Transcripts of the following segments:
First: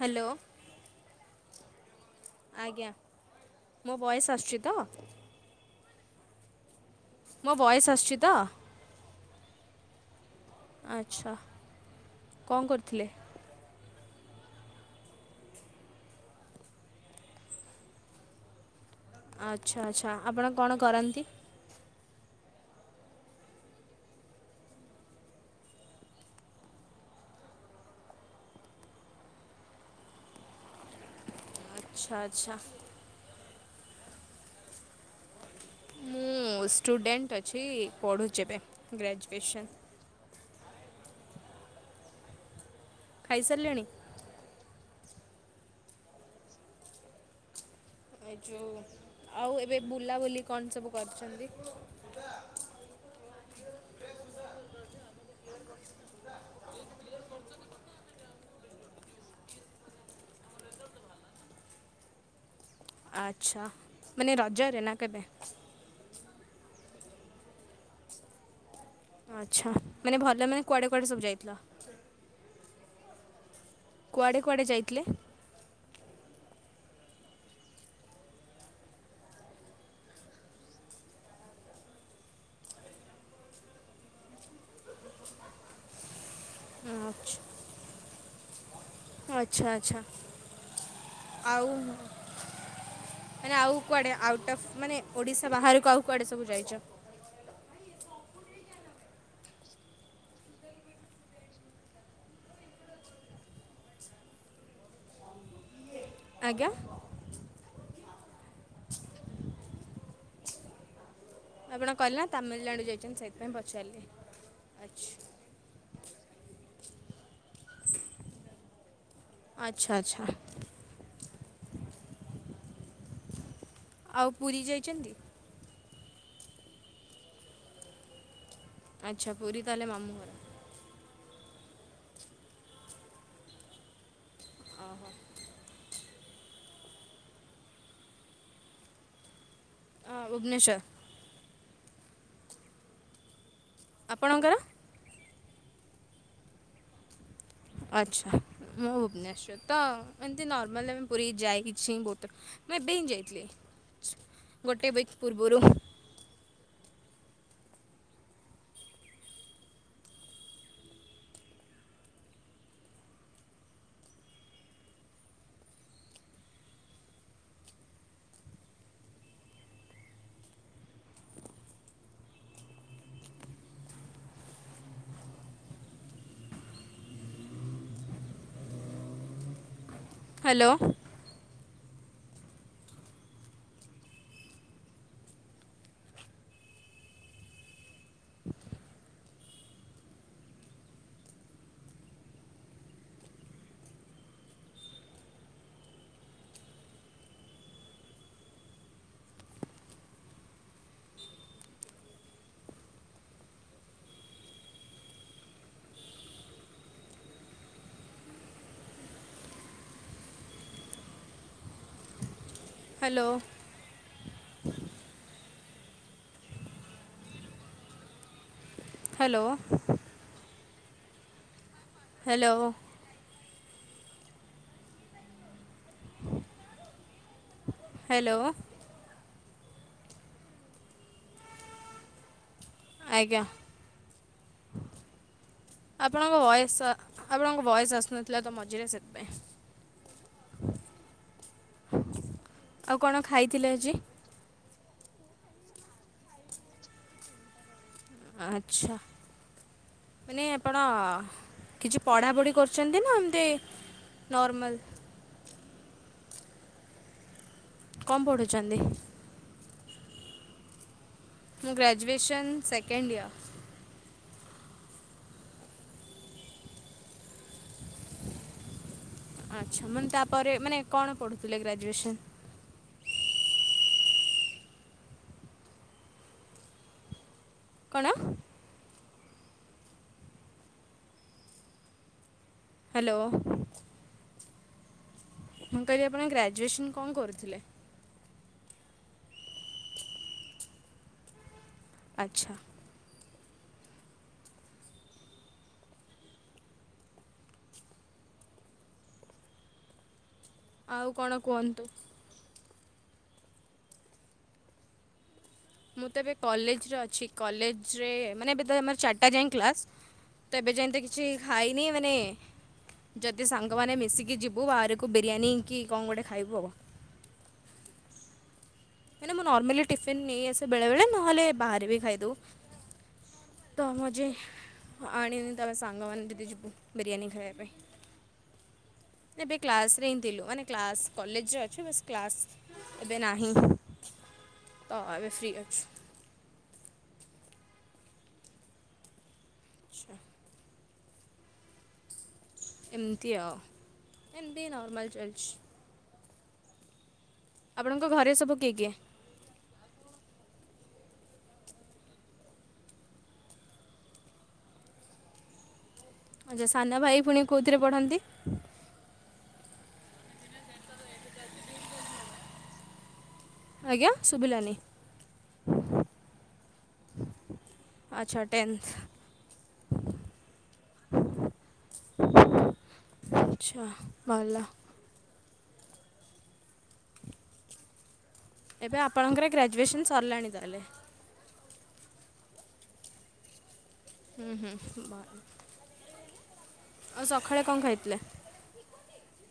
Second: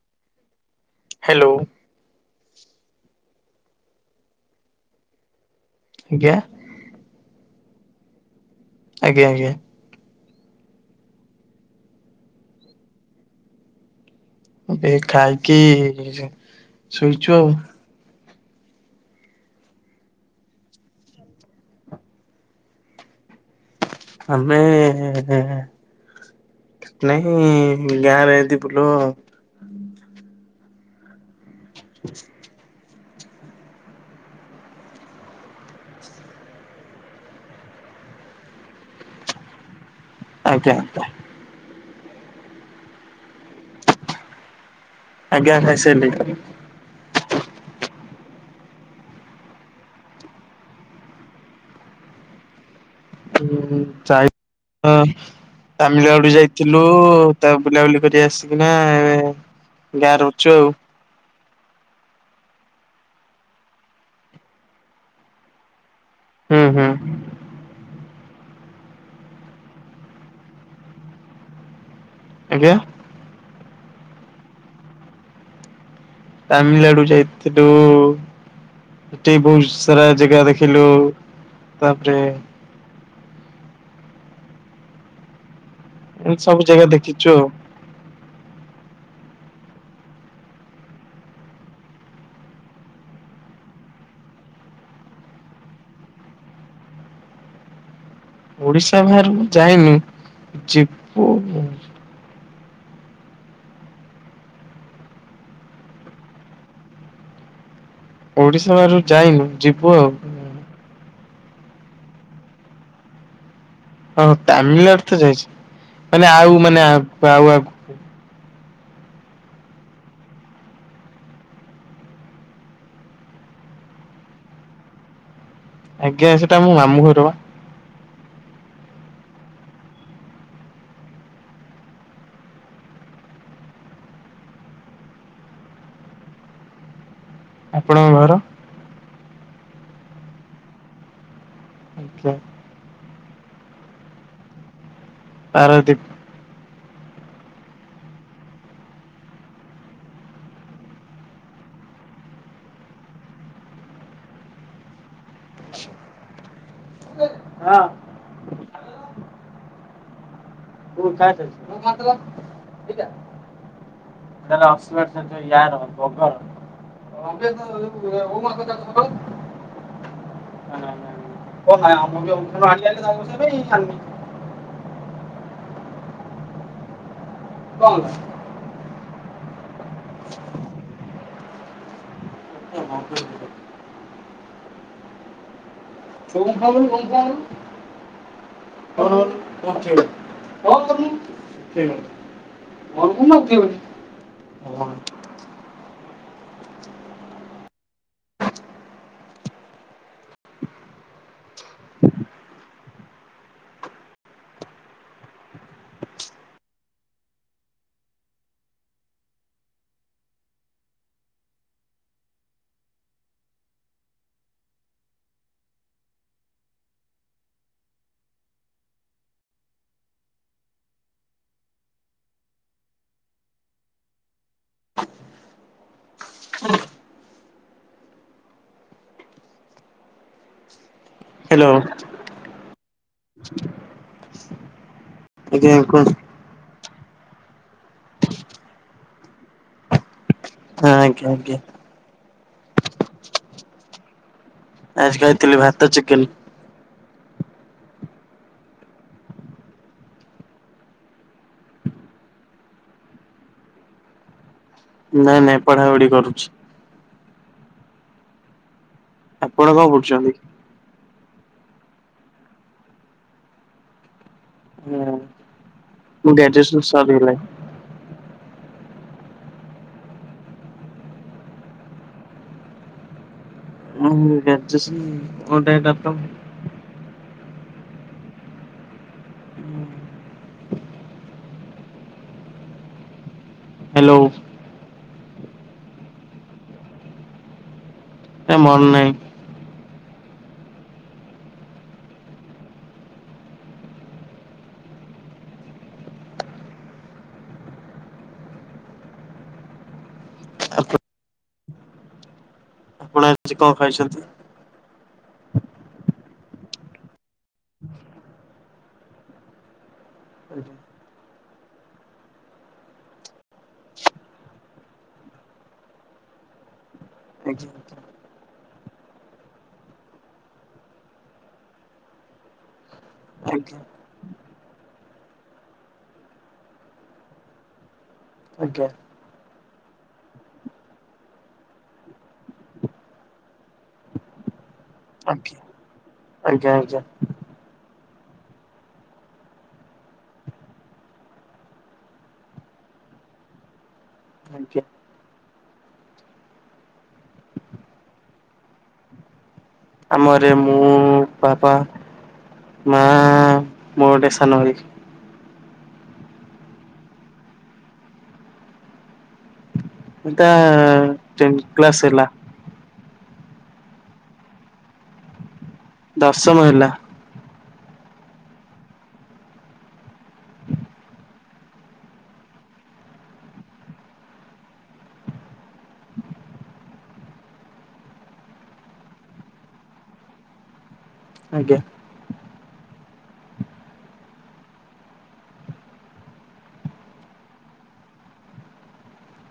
Hello. Hello. ଆଜ୍ଞା ମୋ ବୟସ ଆସୁଛି ତ? ଞା ମୋ ବଏସ ଆସିଛି ତ? ଆଜ୍ଞା ଆଜ୍ଞା। ଆଚ୍ଛା କଣ କରିଥିଲେ? ଏ ଖାଇକି [unintelligible] ଶୋଇଛୁ ଆଉ। ଆଚ୍ଛା ଆଚ୍ଛା ଆପଣ କଣ କରନ୍ତି? ଆମେ ନାଇଁ ଗାଁରେ ଏମିତି ବୁଲୁ। ଆଚ୍ଛା ଆଚ୍ଛା। ମୁଁ ଷ୍ଟୁଡେଣ୍ଟ ଅଛି ପଢୁଛି ଏବେ ଗ୍ରାଜୁଏସନ୍। [unintelligible] ଖାଇ ସାରିଲେଣି? ଆଜ୍ଞା ଖାଇସାଲିଣି। ଏ ଯୋଉ ଆଉ ଏବେ ବୁଲାବୁଲି କଣ ସବୁ କରିଛନ୍ତି? ହ ଚାଇ ର ତାମିଲନାଡୁ ଯାଇଥିଲୁ ତା ବୁଲାବୁଲି କରି ଆସିକିନା ଏ ଗାରେ ଅଛୁ ଆଉ ଆଚ୍ଛା ମାନେ ରଜରେ ନା କେବେ? ହୁଁ ହୁଁ। ଆଛା ମାନେ ଭଲ ମାନେ କୁଆଡେ କୁଆଡେ ସବୁ ଯାଇଥିଲ। [unintelligible] କୁଆଡ଼େ କୁଆଡ଼େ ଯାଇଥିଲେ? ତାମିଲନାଡୁ ଯାଇଥିଲୁ। ଏଠି ବହୁତ ସାରା ଜାଗା ଦେଖିଲୁ ତାପରେ ଏମତି ସବୁ ଜାଗା ଦେଖିଛୁ ଆଚ୍ଛା ଆଉ। ଆଚ୍ଛା ଆଚ୍ଛା ଆଉ ମାନେ ଆଉ କୁଆଡେ ଆଉଟ୍ ଅଫ୍ ମାନେ ଓଡିଶା ବାହାରକୁ ଆଉ କୁଆଡେ ସବୁ ଯାଇଛନ୍ତି? ହଲ ଭାଇ ଓଡିଶା ବାହାରକୁ ଯାଇନୁ ଯିବୁ। ଆଜ୍ଞା। ଓଡିଶା ବାରୁ ଯାଇନୁ ଯିବୁ ଆଉ। ଆପଣ କହିଲେ ତାମିଲନାଡୁ ଯାଇଛନ୍ତି। ସେଇଥିପାଇଁ ପ ଓ ତାମିଲନାଡୁ ତ ଯାଇଛି। ମାନେ ଆଉ ମାନେ ଆଉ ଆଗ ଆଚ୍ଛା ଆଚ୍ଛା। ଆଉ ପୁରୀ ଯାଇଛନ୍ତି? ଆଜ୍ଞା ସେଟା ମୁଁ ମାମୁଁ ଘର ପା। ଆଚ୍ଛା ପୁରୀ ତାହେଲେ ମାମୁଁ ଘର। ଆପଣଙ୍କ ଘର। ଅ ଭୁବନେଶ୍ୱର। ଆଚ୍ଛା। ଆପଣଙ୍କର। ଆରତି। ଆଚ୍ଛା ମୁଁ ଭୁବନେଶ୍ଵର ତ ଏମତି ନର୍ମାଲ ପୁରୀ ଯାଇଛି। ବହୁତ ମୁଁ ଏବେହିଁ ଯାଇଥିଲି। ଗୋଟେ ଉଇକ୍ ପୂର୍ବରୁ। ହଁ। ତୁ କାଟେ। ଅକ୍ସଫର୍ଡ ସେଟା ୟାର ବଗର। [unintelligible] ଓ ହୋ। [inaudible] କଣ? ହ୍ୟାଲୋ। [unintelligible] [unintelligible] [unintelligible] [unintelligible] ହ୍ୟାଲୋ। ହ୍ୟାଲୋ। ହ୍ୟାଲୋ। ହଁ। ହ୍ୟାଲୋ। ହ୍ୟାଲୋ। ଆଜ୍ଞା ଆଜ୍ଞା କୁହନ୍ତୁ ଆପଣଙ୍କ ଭୟସ୍ ଆପଣଙ୍କ ଭଏସ୍ ଆସୁନଥିଲା ତ ମଝିରେ ସେଥିପାଇଁ। ହଁ ଆଜ୍ଞା ଆଜ୍ଞା। ଆଉ କଣ ଖାଇଥିଲେ ଆଜି? ଆଜି ଖାଇଥିଲି ଭାତ ଚିକେନ୍। ଆଚ୍ଛା। ମାନେ ଆପଣ କିଛି ପଢାପଢି କରୁଛନ୍ତି ନା ଏମିତି ନର୍ମାଲ। ନାଇଁ ନାଇଁ ପଢାପଢି କରୁଛି। କଣ ପଢୁଛନ୍ତି? ଆପଣ କଣ କରୁଛନ୍ତି? ମୁଁ ଗ୍ରାଜୁଏସନ୍ ସେକେଣ୍ଡ୍ ଇୟର। ହୁଁ ମୁଁ ଗ୍ରେଜୁଏସନ୍ ସରି ଗଲାଣି। ଆଚ୍ଛା ମାନେ ତାପରେ ମାନେ କଣ ପଢୁଥିଲେ ଗ୍ରାଜୁଏସନ୍? ହଁ ଗ୍ରାଜୁଏସନ୍ [unintelligible] କଣ? ହ୍ୟାଲୋ ହ୍ୟାଲୋ ମୁଁ କହିଲି ଆପଣ ଗ୍ରାଜୁଏସନ କଣ କରୁଥିଲେ ଏ ମର ନାହିଁ ଆଚ୍ଛା ଆଉ କଣ କୁହନ୍ତୁ ଆପଣ କଣ ଖଛନ୍ତି ମୁଁ ତ ଏବେ କଲେଜରେ ଅଛି କଲେଜରେ ମାନେ ଏବେ ତର ଚାରିଟା ଯାଏ କ୍ଲାସ ତ ଏବେ ଯେମତି କିଛି ଖାଇନି ମାନେ ଯଦି ସାଙ୍ଗମାନେ ମିଶିକି ଯିବୁ ବାହାରକୁ ବିରିୟାନୀ କି କ'ଣ ଗୋଟେ ଖାଇବୁ ଆଉ ଆଜ୍ୟୁ ମ ମୁଁ ନର୍ମାଲି ଟିଫିନ ନେଇ ଆସେ ବେଳେ ବେଳେ ନହେଲେ ବାହାରେ ବି ଖାଇଦବ ଆଜ୍ଞା ତ ମଜେ ଆ ତମେ ସାଙ୍ଗ ମାନ ବିରିୟାନ ଖାଇବା ପାଇଁ ଆଜ୍ଞା ଏବେ କ୍ଲାସ ରେ ହିଁ ଥିଲୁ ମାନେ କ୍ଲାସ୍ କଲେଜରେ ଅଛ ବସ୍ କ୍ଲାସ ଏବେ ନାହିଁ ତ ଆବେ ଫ୍ରି ଆଜ୍ଞା ଅଛି ଆଜ୍ଞା ଆଜ୍ଞା ଆଚ୍ଛା ଏମତିଆ ଏମିତି ଆଜ୍ଞା। ନର୍ମଲ ଚର୍ଚ ଆପଣଙ୍କ ଘରେ ସବୁ କିଏ କିଏ ଆମର ମୁଁ ବାପା ମରଦେଶା ନର ଆ୍ଛା ସାନ ଭାଇ ପୁଣି କୋଉଥିରେ ପଢନ୍ତି ଏ ଟ କ୍ଲାସ ହେଲା ଆଜ୍ଞା ଶୁଭିଲଣିି ଦଶମଲା ଆଚ୍ଛା ଟେନ୍ଥ ଆଚଛା ମା ଏବେ ଆପଣଙ୍କର ଗ୍ରାଜୁଏସନ ସରିଲାଣି ତାହେଲେ ଆଜ୍ଞା ହୁଁ ହୁଁ ବା ଆଉ ସକାଳେ କଣ ଖାଇଥିଲେ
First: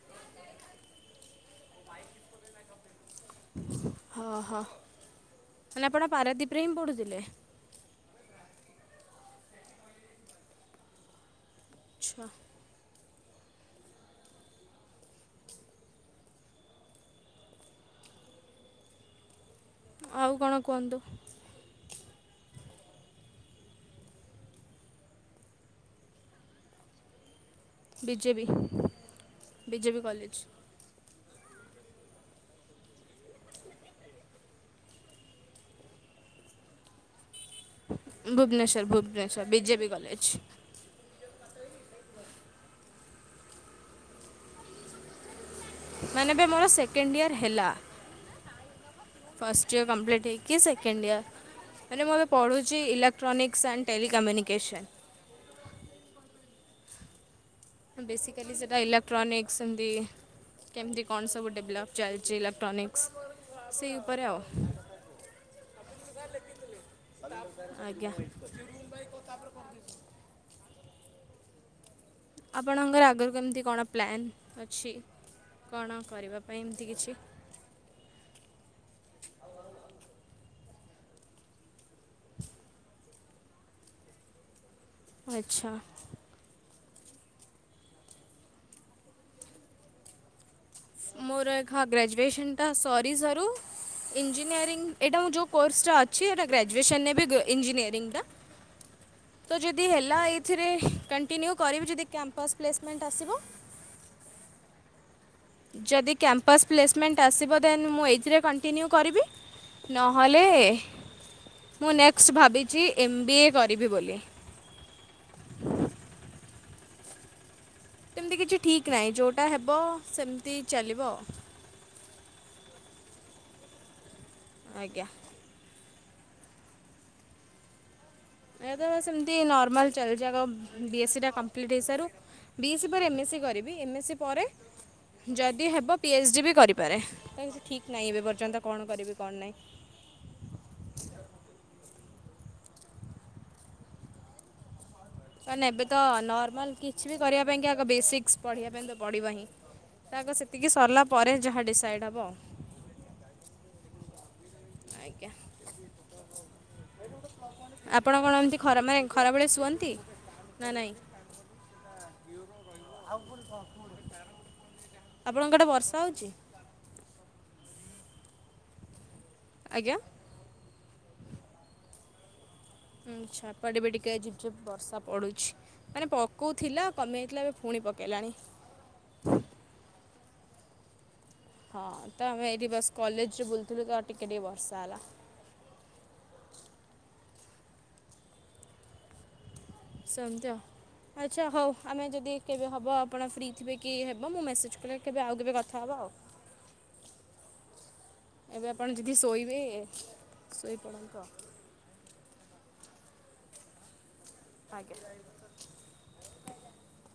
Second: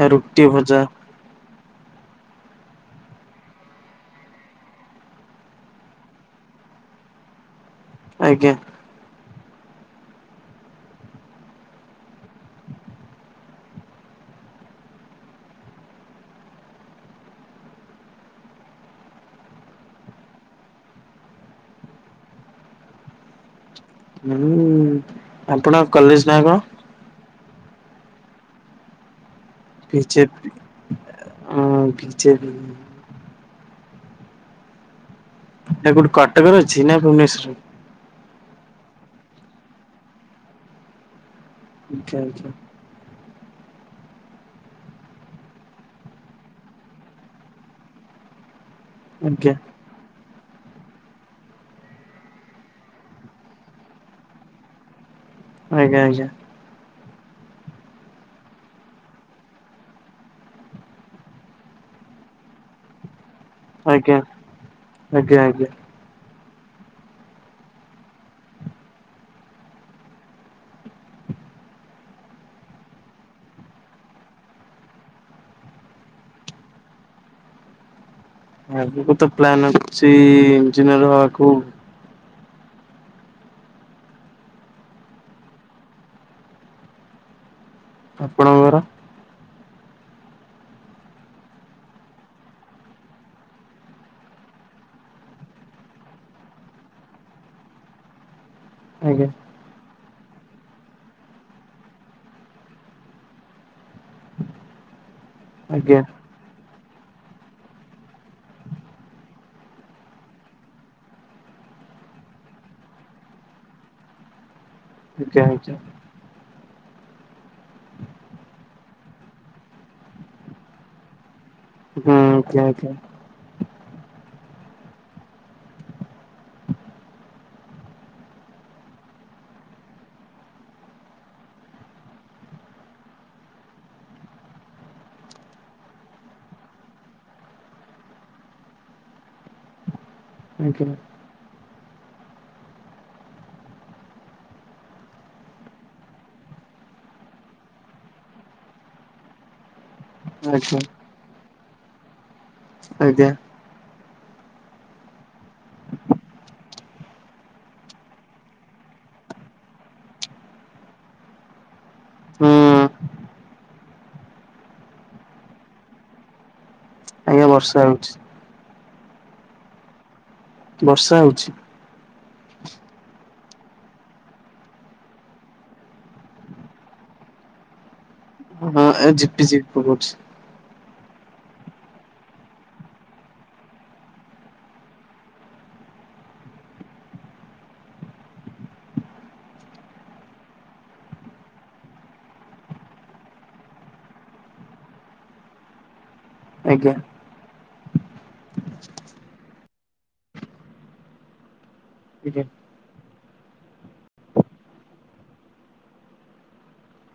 ଆ ରୁଟି ଭଜା ହଁ ହଁ ମାନେ ଆପଣ ପାରାଦ୍ୱୀପରେ ହିଁ ପଢ଼ୁଥିଲେ ଆଜ୍ଞା ଛୁଅ ଆଉ କଣ କୁହନ୍ତୁ ଆପଣ କଲଲଶ ନାୟକ ବିଜେପି ବିଜେପି କଲେଜ ହଁ ପଛ ନା କୋଉଟେ କଟକର ଅଛି ନା ଭୁବନେଶ୍ରରେ ଭୁବନେଶ୍ଵର ଭୁବନେଶ୍୍ୱର ବିଜେପି କଲେଜ ଆଚଛା ଆଚ୍ଛା ମାନେବେ ମୋର ସେକେଣ୍ଡ ଇୟର ହେଲା ଆଜ୍ଞା ଫଷ୍ଟ ଇର କମ୍ପ୍ଟ ହେକି କି ସେକେଣ୍ଡ ଇୟର ଆ ମୁଁ ହବେ ପଢ଼ୁଛି ଇଲେକ୍ଟ୍ରୋନିକ୍ସ ଏଣ୍ଡ ଟେଲିିକମ୍ୟୁନିକସନ୍ ଆଜ୍ଞା ଆଜ୍ଞା ବେସିିକଲି ସେଇଟା ଏଇଲେକ୍ଟ୍ରନକ୍ସଛନ୍ତି କେମିତି କଣ ସବୁ ଡେଭଲପ୍ ଚାଲିଛି ଇଲେକ୍ଟ୍ରୋନିକ୍ସ ସେଇ ଉପରେ ଆଉ ଆଜ୍ଞା-ଆଜ୍ଞା-ଆଜ୍ଞା। ଆଜ୍ଞା। ଆପଣଙ୍କର ଆଗରୁ କେମିତି କଣ ପ୍ଲାନ୍ ଅଛି? କଣ କରିବା ପାଇଁ ଏମିତି କିଛି? ଆଗକୁ ତ ପ୍ଲାନ୍ ଅଛି ଇଞ୍ଜିନିୟର ହବାକୁ। ଆଚ୍ଛା। ଆପଣଙ୍କର ମୋର [unintelligible] ଗ୍ରାଜୁଏସନଟା ସରି ସାରୁ ଇଞ୍ଜିନିୟରିଙ୍ଗ୍ ଏଇଟା ମୁଁ ଯେଉଁ କୋର୍ସଟା ଅଛି ଏଇଟା ଗ୍ରାଜୁଏସନରେ ବି ଇଞ୍ଜିନିୟରିଙ୍ଗଟା ଆଜ୍ଞା। ତ ଯଦି ହେଲା ଏଇଥିରେ କଣ୍ଟିନ୍ୟୁ କରିବି ଯଦି କ୍ୟାମ୍ପସ୍ ପ୍ଲେସମେଣ୍ଟ ଆସିବ। ଆଜ୍ଞା ଯଦି କ୍ୟାମ୍ପସ ପ୍ଲେସମେଣ୍ଟ ଆସିବ ଦେନ୍ ମୁଁ ଏଇଥିରେ କଣ୍ଟିନ୍ୟୁ କରିବି ନହେଲେ ମୁଁ ନେକ୍ସଟ ଭାବିଛି ଏମ୍ ବି ଏ କରିବି ବୋଲି। ଆଜ୍ଞା [unintelligible] ସେମିତି କିଛି ଠିକ୍ ନାହିଁ ଯୋଉଟା ହେବ ସେମିତି ଚାଲିବ। କିଏ ଆସିଥିଲା? ଆଜ୍ଞା। ଏବେ ତ ସେମିତି ନର୍ମାଲ ଚାଲିଛି ଆଗ ବି ଏସ୍ ସି ଟା କମ୍ପ୍ଲିଟ୍ ହେଇସାରୁ ବି ଏସ୍ ସି ପରେ ଏମ ଏସ୍ ସି କରିବି ଏମ‌ ଏସ୍ ସି ପରେ ଯଦି ହେବ ପି ଏଚ୍ ଡି ବି କରିପାରେ, ‌ସେମିତି ଠିକ୍ ନାହିଁ ଏବେ ପର୍ଯ୍ୟନ୍ତ କଣ କରିବି କଣ ନାଇଁ। ଆଜ୍ଞା ମାନେ ଏବେ ତ ନର୍ମାଲ କିଛି ବି କରିବା ପାଇଁ କି ଆଗ ବେସିକ୍ସ ପଢ଼ିବା ପାଇଁ ତ ପଡ଼ିବ ହିଁ। ଆଗ ସେତିକି ଆଜ୍ଞା ସରିଲା ପରେ ଯାହା ଡିସାଇଡ୍ ହବ। ଆଜ୍ଞା। ଆଜ୍ଞା। ଆପଣ କଣ ଏମିତି ଖରା ମାନେ ଖରାବେଳେ ଶୁଅନ୍ତି ନା ନାଇଁ? ଆଉ ଭୁଲ୍ କଣ? ଆପଣଙ୍କ ଆଡେ ବର୍ଷା ହଉଛି? ଆଜ୍ଞା ବର୍ଷା ହେଉଛି। ଆଜ୍ଞା? ବର୍ଷା ହଉଛି। ଉଁ ଛାପାଟେ ବି ଟିକେ ଟିକେ ଝିପଝିପ୍ ବର୍ଷା ପଡୁଛି ମାନେ ପକଉଥିଲା କମିଯାଇଥିଲା ଏବେ ପୁଣି ପକେଇଲାଣି। ହଁ ଏବେ ଝିପିଝିପି ପକଉଛି। ହଁ ତ ଆମେ ଏଇଠି ବାସ୍ କଲେଜରେ ବୁଲୁଥିଲୁ ତ ଟିକେ ଟିକେ ବର୍ଷା ହେଲା। ସେମିତି ଆଉ। ଆଚ୍ଛା ହଉ ଆମେ ଯଦି କେବେ ହବ ଆପଣ ଫ୍ରି ଥିବେ କି ହେବ ମୁଁ ମେସେଜ କଲେ କେବେ ଆଉ କେବେ କଥା ହବା ଆଉ। ଆଜ୍ଞା। ଏବେ ଆପଣ ଯଦି ଶୋଇବେ ଶୋଇପଡ଼ନ୍ତୁ ଆଉ। [unintelligible] ଆଜ୍ଞା।